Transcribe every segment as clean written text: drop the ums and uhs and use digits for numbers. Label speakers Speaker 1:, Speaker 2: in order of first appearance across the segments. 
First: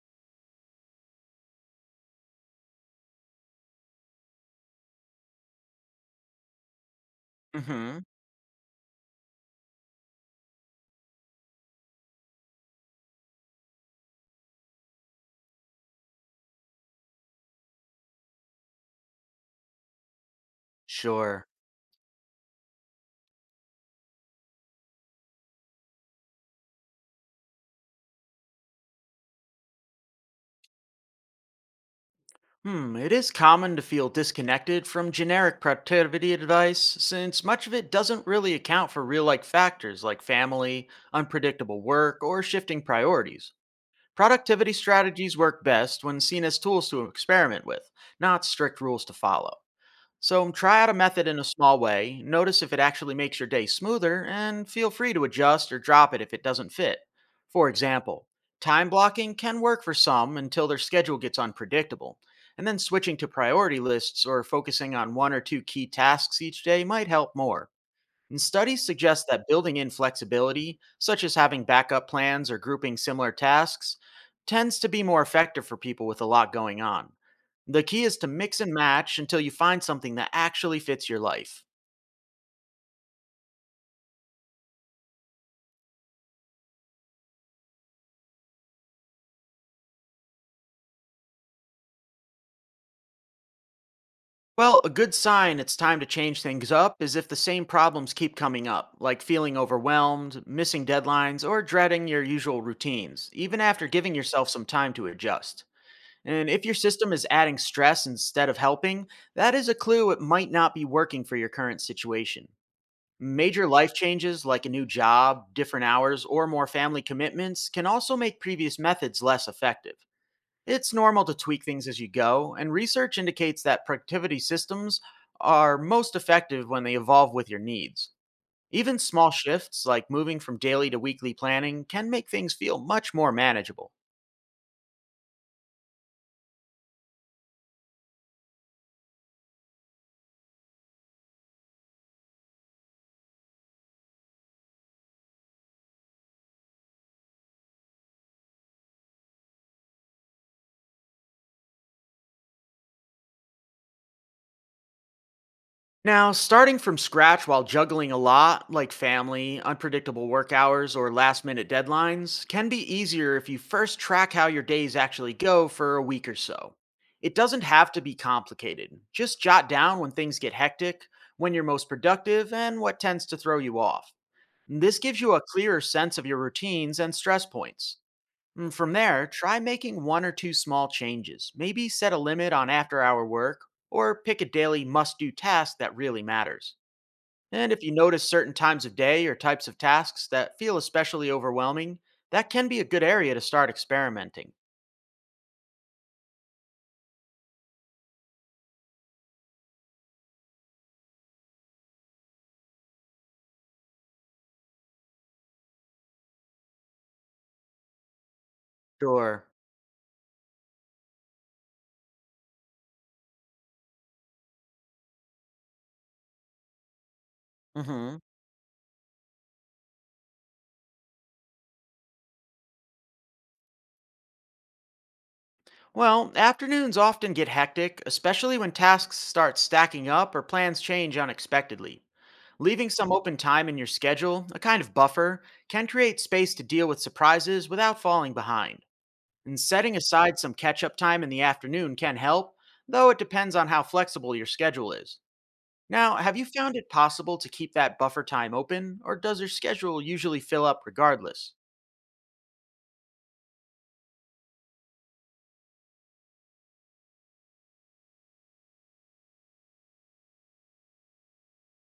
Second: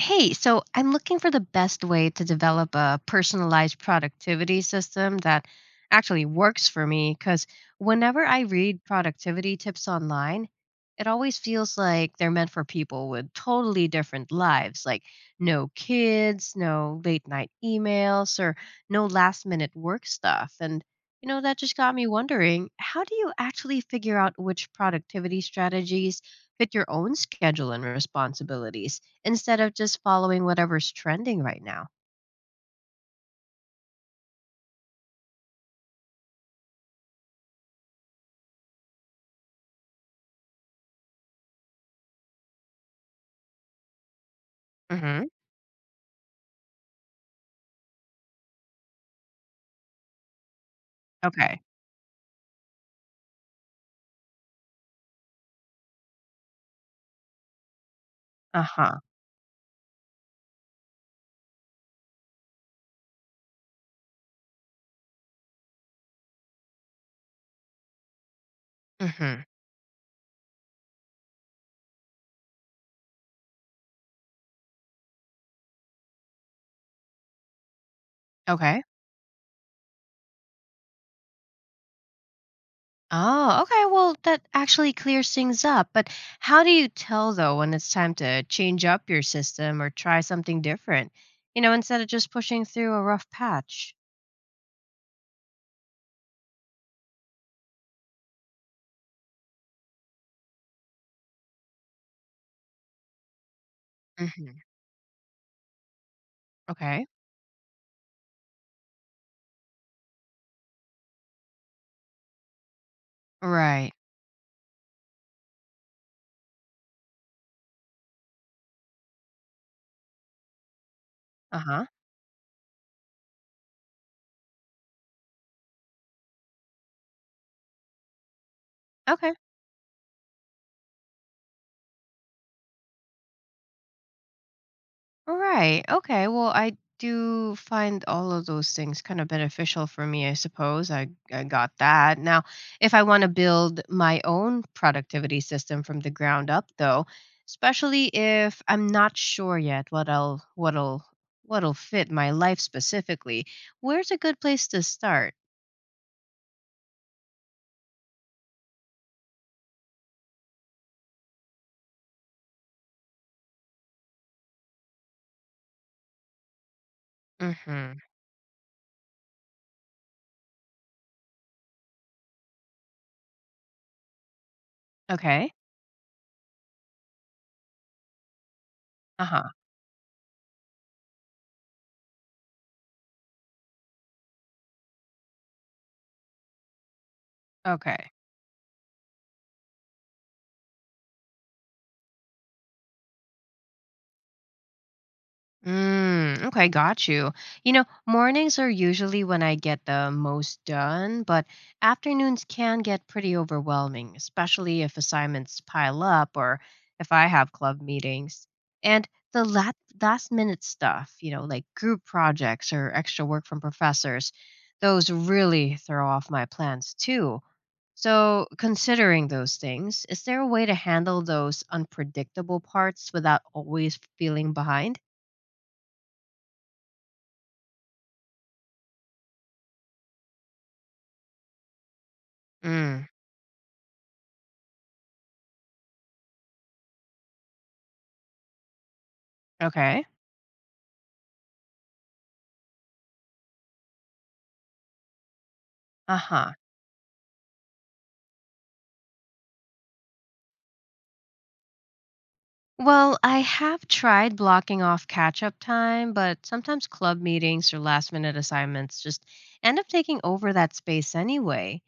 Speaker 1: Hey, so I'm looking for the best way to develop a personalized productivity system that actually works for me because
Speaker 2: Hmm.
Speaker 1: whenever I read productivity tips online, it always feels like they're meant for people with totally different lives, like no kids, no late night emails, or no last minute work stuff. And,
Speaker 2: Sure.
Speaker 1: that just got me wondering how do you actually figure out which productivity strategies fit your own schedule and responsibilities? Instead of just following whatever's trending right now.
Speaker 2: Hmm, it is common to feel disconnected from generic productivity advice since much of it doesn't really account for real life factors like family, unpredictable work, or shifting priorities. Productivity
Speaker 1: Mm-hmm.
Speaker 2: strategies work best when seen as tools to experiment with, not strict rules to follow. So try out a method in a
Speaker 1: Okay.
Speaker 2: small way, notice if it actually makes your day smoother, and feel free to adjust or drop it if it doesn't fit. For example, time
Speaker 1: Uh-huh.
Speaker 2: blocking can work for some until their schedule gets unpredictable, and then switching to priority lists or focusing on one or two key tasks each day might help more. And studies suggest
Speaker 1: Mm-hmm.
Speaker 2: that building in flexibility, such as having backup plans or grouping similar tasks, tends to be more effective for people with a lot going on. The key is to mix and
Speaker 1: Okay.
Speaker 2: match until you find something that actually fits your life.
Speaker 1: Oh, okay. Well, that actually clears things up. But how do you tell, though, when it's time to change up your system or try something different, instead of just pushing through a rough patch?
Speaker 2: Well, a good sign it's time to change things up is if the same problems keep coming up, like feeling overwhelmed, missing deadlines, or dreading your usual routines, even after giving yourself
Speaker 1: Mm-hmm.
Speaker 2: some time to adjust. And if your
Speaker 1: Okay.
Speaker 2: system is adding stress instead of helping, that is a clue it might not be working for your current situation. Major
Speaker 1: Right.
Speaker 2: life changes like a new job, different hours, or more family commitments can also make previous methods less effective. It's normal to tweak
Speaker 1: Uh-huh.
Speaker 2: things as you go, and research indicates that productivity systems are most effective when they evolve with your needs. Even small
Speaker 1: Okay.
Speaker 2: shifts, like moving from daily to weekly planning, can make things feel much more manageable.
Speaker 1: All right. Okay. Well, I do find all of those things kind of beneficial for me, I suppose. I got that. Now, if I want to build my own productivity system from the ground up though, especially if I'm not sure yet what I'll what'll what'll fit my life specifically, where's a good place to start?
Speaker 2: Now, starting from scratch while juggling a lot, like family, unpredictable work hours, or last minute deadlines, can be easier if you first track how your days actually go for a week or so. It doesn't have
Speaker 1: Mhm.
Speaker 2: to be complicated. Just jot down when things get hectic, when you're most productive, and what tends to throw you off. This gives you a
Speaker 1: Okay.
Speaker 2: clearer sense of your routines and stress points. And from there,
Speaker 1: Uh-huh.
Speaker 2: try making one or two small changes. Maybe set a limit on after hour work or pick a daily must do task that really matters. And if you
Speaker 1: Okay.
Speaker 2: notice certain times of day or types of tasks that feel especially overwhelming, that can be a good area to start experimenting.
Speaker 1: Mm, okay, got you. You know, mornings are usually when I get the most done, but afternoons can get pretty overwhelming, especially if assignments pile up or if I have club meetings. And the
Speaker 2: Sure.
Speaker 1: lat- last minute stuff, you know, like group projects or extra work from professors, those really throw off my plans too.
Speaker 2: Hmm.
Speaker 1: So, considering those things, is there a way to handle those unpredictable parts without always feeling behind?
Speaker 2: Well, afternoons often get hectic, especially when tasks start stacking up or plans change unexpectedly. Leaving
Speaker 1: Mm.
Speaker 2: some open time in your schedule, a kind of buffer, can create space to deal with surprises without falling behind. And setting
Speaker 1: Okay.
Speaker 2: aside some catch up time in the afternoon can help, though it depends on how flexible your schedule is. Now,
Speaker 1: Uh
Speaker 2: have you
Speaker 1: huh.
Speaker 2: found it possible to keep that buffer time open, or does your schedule usually fill up regardless?
Speaker 1: Well, I have tried blocking off catch up time, but sometimes club meetings or last minute assignments just end up taking over that space anyway.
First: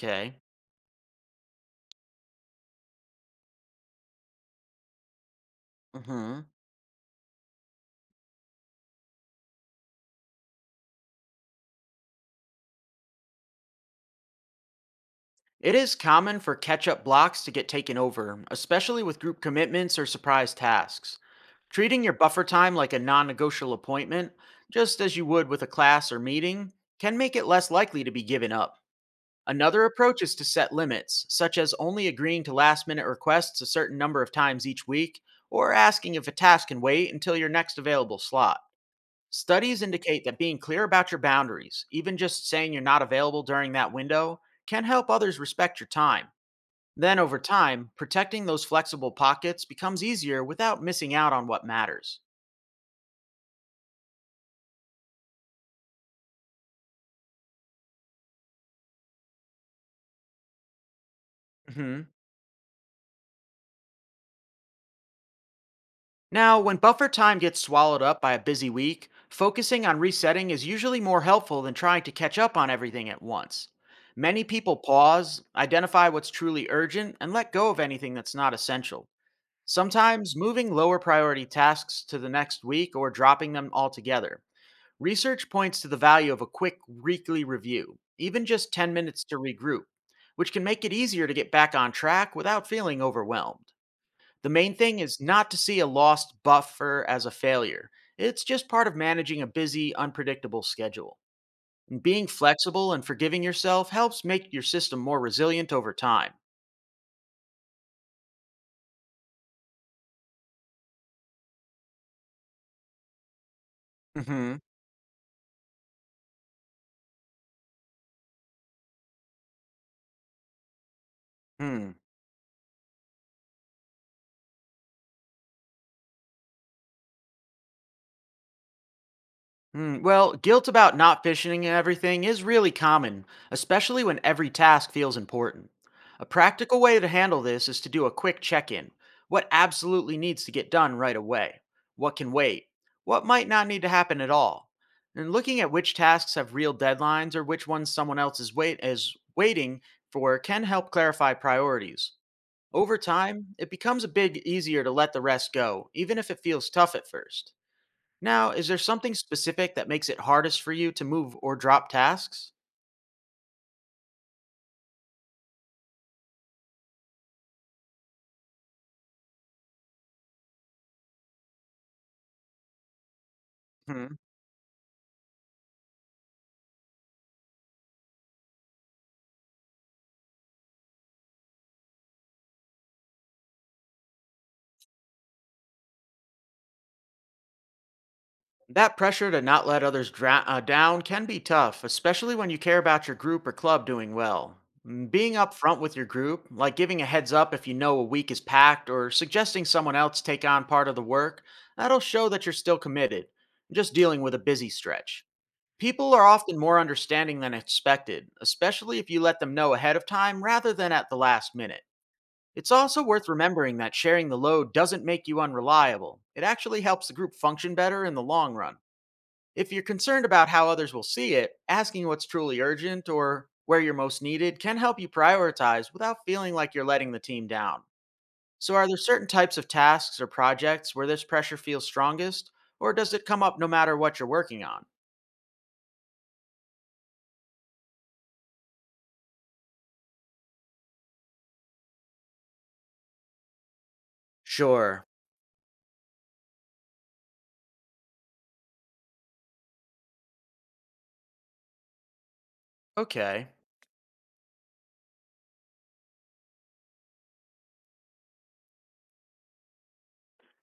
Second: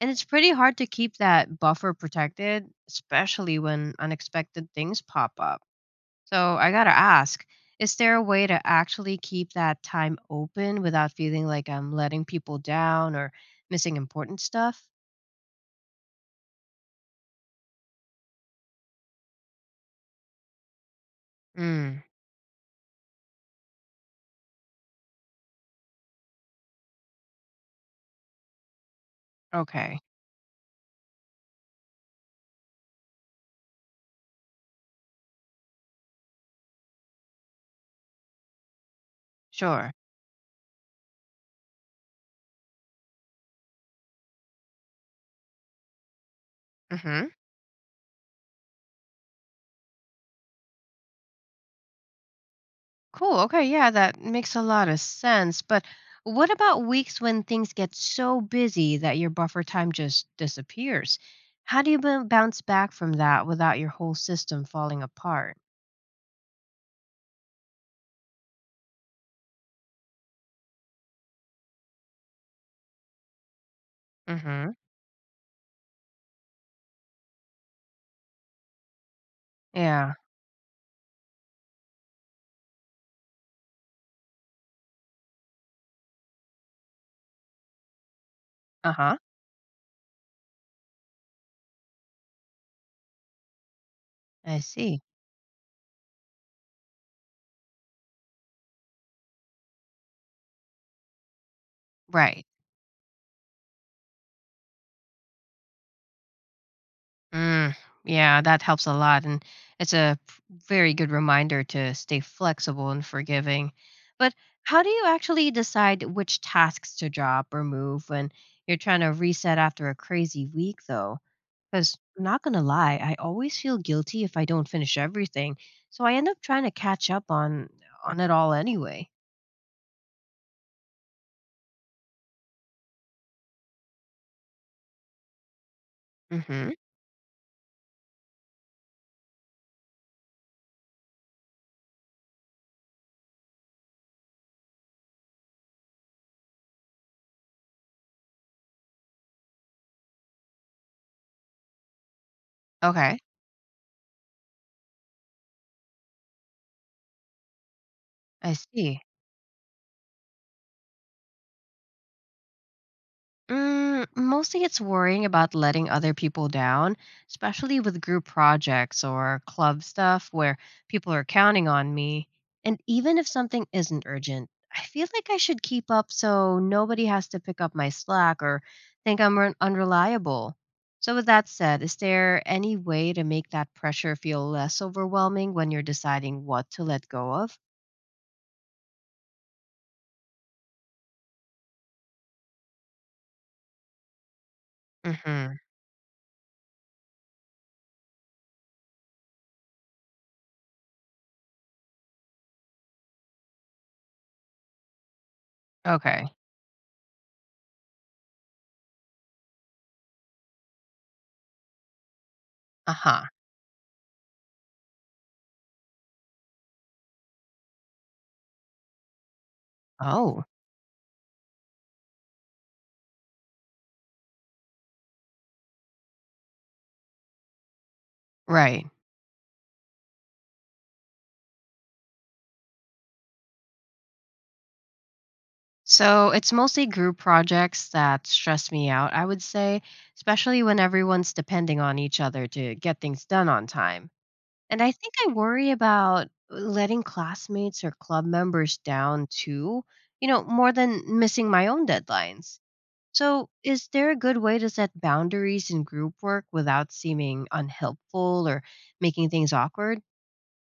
Speaker 1: And it's pretty hard to keep that buffer protected, especially when unexpected things pop up.
Speaker 2: Mm hmm.
Speaker 1: So I gotta ask, is there a way to actually keep that time open without feeling like I'm letting people down or missing important stuff?
Speaker 2: It is common for catch up blocks to get taken over, especially with group commitments or surprise tasks.
Speaker 1: Mm,
Speaker 2: Treating your buffer time like a non negotiable appointment, just as you would with a class or meeting, can make it less likely to be given up. Another
Speaker 1: okay.
Speaker 2: approach is to set limits, such as only agreeing to last minute requests a certain number of times each week, or asking if a task can wait until your next available slot. Studies
Speaker 1: Sure.
Speaker 2: indicate that being clear about your boundaries, even just saying you're not available during that window, can help others respect your time.
Speaker 1: Mm
Speaker 2: Then,
Speaker 1: hmm.
Speaker 2: over time, protecting those flexible pockets becomes easier without missing out on what matters.
Speaker 1: Cool. Okay. Yeah, that makes a lot of sense. But what about weeks when things get so busy that your buffer time just disappears? How do you
Speaker 2: Hmm.
Speaker 1: bounce back from that without your whole system falling apart?
Speaker 2: Now, when buffer time gets swallowed up by a busy week, focusing on resetting is usually more helpful than trying to catch up on everything at once. Many
Speaker 1: Hmm.
Speaker 2: people pause, identify what's truly urgent, and let go of anything that's not essential.
Speaker 1: Yeah.
Speaker 2: Sometimes moving lower priority tasks to the next week or dropping them altogether. Research points to the value of a quick weekly review, even just 10
Speaker 1: Uh huh.
Speaker 2: minutes to regroup, which can make it easier to get back on track without feeling overwhelmed. The
Speaker 1: I
Speaker 2: main thing
Speaker 1: see.
Speaker 2: is not to see a lost buffer as a failure. It's just part of managing a busy, unpredictable schedule. And being
Speaker 1: Right.
Speaker 2: flexible and forgiving yourself helps make your system more resilient over time.
Speaker 1: Mm, yeah, that helps a lot. And it's a p- very good reminder to stay flexible and forgiving. But
Speaker 2: Hmm.
Speaker 1: how do you actually decide which tasks to drop or move when you're trying to reset after a crazy week, though? Because I'm not going to lie, I always feel guilty if I don't finish everything. So I end up trying to catch up on it all anyway.
Speaker 2: Mm, well, guilt about not finishing everything is really common, especially when every task feels important. A
Speaker 1: Hmm.
Speaker 2: practical way to handle this is to do a quick check in. What absolutely needs to get done right away? What can wait? What might not need to happen at all? And looking at which tasks have real deadlines or which ones someone else is waiting for can help clarify priorities. Over
Speaker 1: Okay,
Speaker 2: time, it becomes a bit easier to let the rest go, even if it feels tough at first. Now,
Speaker 1: I
Speaker 2: is there
Speaker 1: see.
Speaker 2: something specific that makes it hardest for you to move or drop tasks?
Speaker 1: Mm, mostly it's worrying about letting other people down, especially with group projects or club stuff where people are counting on me. And even if something isn't
Speaker 2: Hmm.
Speaker 1: urgent, I feel like I should keep up so nobody has to pick up my slack or think I'm unreliable. So, with that said, is there any way to make that pressure feel less overwhelming when you're deciding what to let go of?
Speaker 2: That pressure to not let others down can be tough, especially when you care about your group or club doing well. Mm, being
Speaker 1: Mm-hmm.
Speaker 2: upfront with your group, like giving a heads up if you know a week is packed or suggesting someone else take on part of the work, that'll show that you're still committed, just dealing with a busy stretch. People are
Speaker 1: Okay.
Speaker 2: often more understanding than expected, especially if you let them know ahead of time rather than at the last minute. It's
Speaker 1: Uh
Speaker 2: also
Speaker 1: huh.
Speaker 2: worth remembering that sharing the load doesn't make you unreliable. It actually helps the group function better in the long run. If you're concerned
Speaker 1: Oh,
Speaker 2: about how others will see it, asking what's truly urgent or where you're most needed can help you prioritize without feeling like you're letting the team down. So,
Speaker 1: right.
Speaker 2: are there certain types of tasks or projects where this pressure feels strongest, or does it come up no matter what you're working on?
Speaker 1: So it's mostly group projects that stress me out, I would say, especially when everyone's depending on each other to get things done on time. And I
Speaker 2: Sure.
Speaker 1: think I worry about letting classmates or club members down too, you know, more than missing my own deadlines. So
Speaker 2: Okay.
Speaker 1: is there a good way to set boundaries in group work without seeming unhelpful or making things awkward?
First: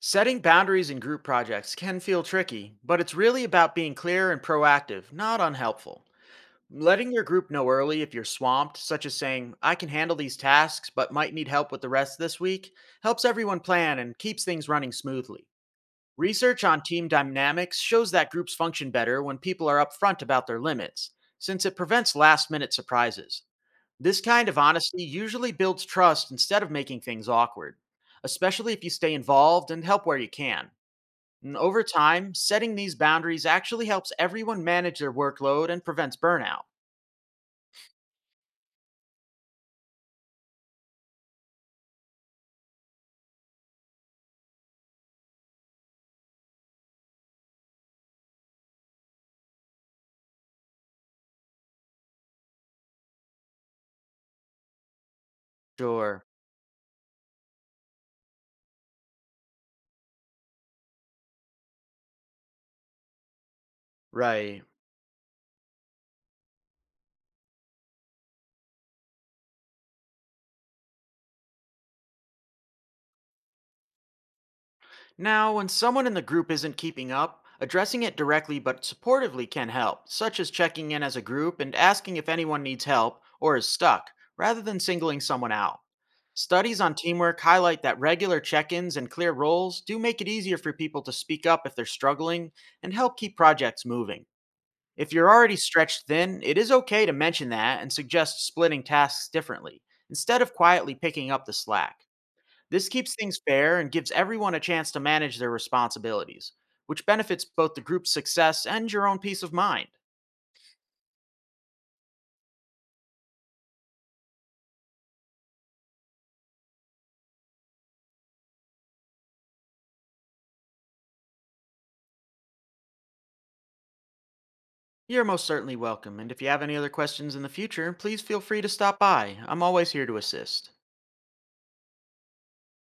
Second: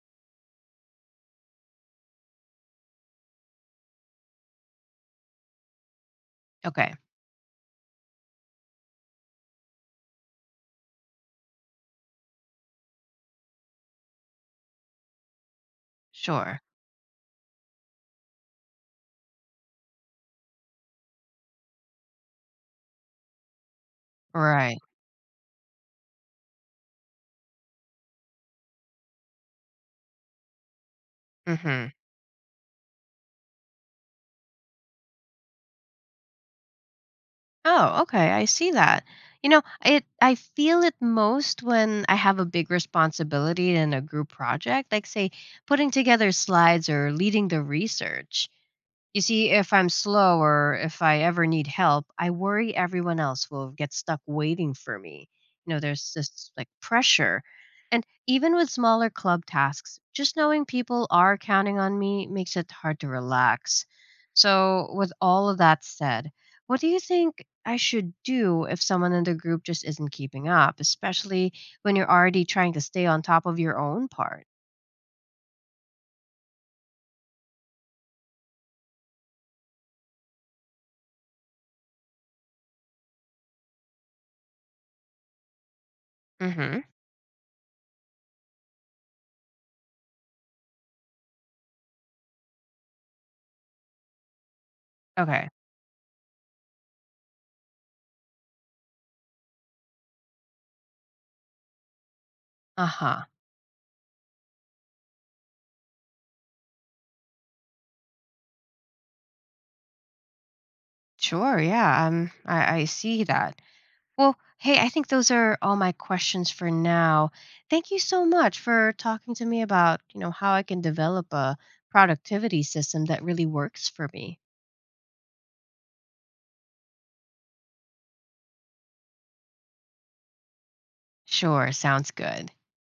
Speaker 2: Setting boundaries in group projects can feel tricky, but it's really about being clear and proactive, not unhelpful.
Speaker 1: Okay,
Speaker 2: Letting your group know early if you're swamped, such as saying, I can handle these tasks but might need help with the rest this week, helps everyone plan and keeps things running smoothly.
Speaker 1: sure.
Speaker 2: Research on team dynamics shows that groups function better when people are upfront about their limits, since it prevents last minute surprises. This kind of
Speaker 1: Right.
Speaker 2: honesty usually builds trust instead of making things awkward, especially if you stay involved and help where you can. And over
Speaker 1: Mhm.
Speaker 2: time, setting these boundaries actually helps everyone manage their workload and prevents burnout.
Speaker 1: Oh, okay. I see that. You know, it I feel it most when I have a big responsibility in a group project, like say putting together slides or leading the research. You see, if I'm slow or if I ever need help, I worry everyone else will get stuck waiting for me. You know, there's
Speaker 2: Sure.
Speaker 1: this like pressure. And even with smaller club tasks, just knowing people are counting on me makes it hard to relax.
Speaker 2: Right.
Speaker 1: So, with all of that said, what do you think I should do if someone in the group just isn't keeping up, especially when you're already trying to stay on top of your own part?
Speaker 2: Now, when someone in the group isn't keeping up, addressing it directly but supportively can help, such as checking in as a group and asking if anyone needs help or is stuck, rather than singling someone out. Studies
Speaker 1: Mm-hmm.
Speaker 2: on teamwork highlight that regular check ins and clear roles do make it easier for people to speak up if they're struggling and help keep projects moving. If you're
Speaker 1: Okay.
Speaker 2: already stretched thin, it is okay to mention that and suggest splitting tasks differently, instead of quietly picking up the slack.
Speaker 1: Uh
Speaker 2: This keeps
Speaker 1: huh.
Speaker 2: things fair and gives everyone a chance to manage their responsibilities, which benefits both the group's success and your own peace of mind.
Speaker 1: Sure. Yeah. I see that. Well, hey, I think those are all my questions for now. Thank you so much for talking to me about, you know, how I can develop a productivity system that really works for me.
Speaker 2: You're most certainly welcome, and if you have any other questions in the future, please feel free to stop by. I'm always here to assist.
Speaker 1: Sure, sounds good.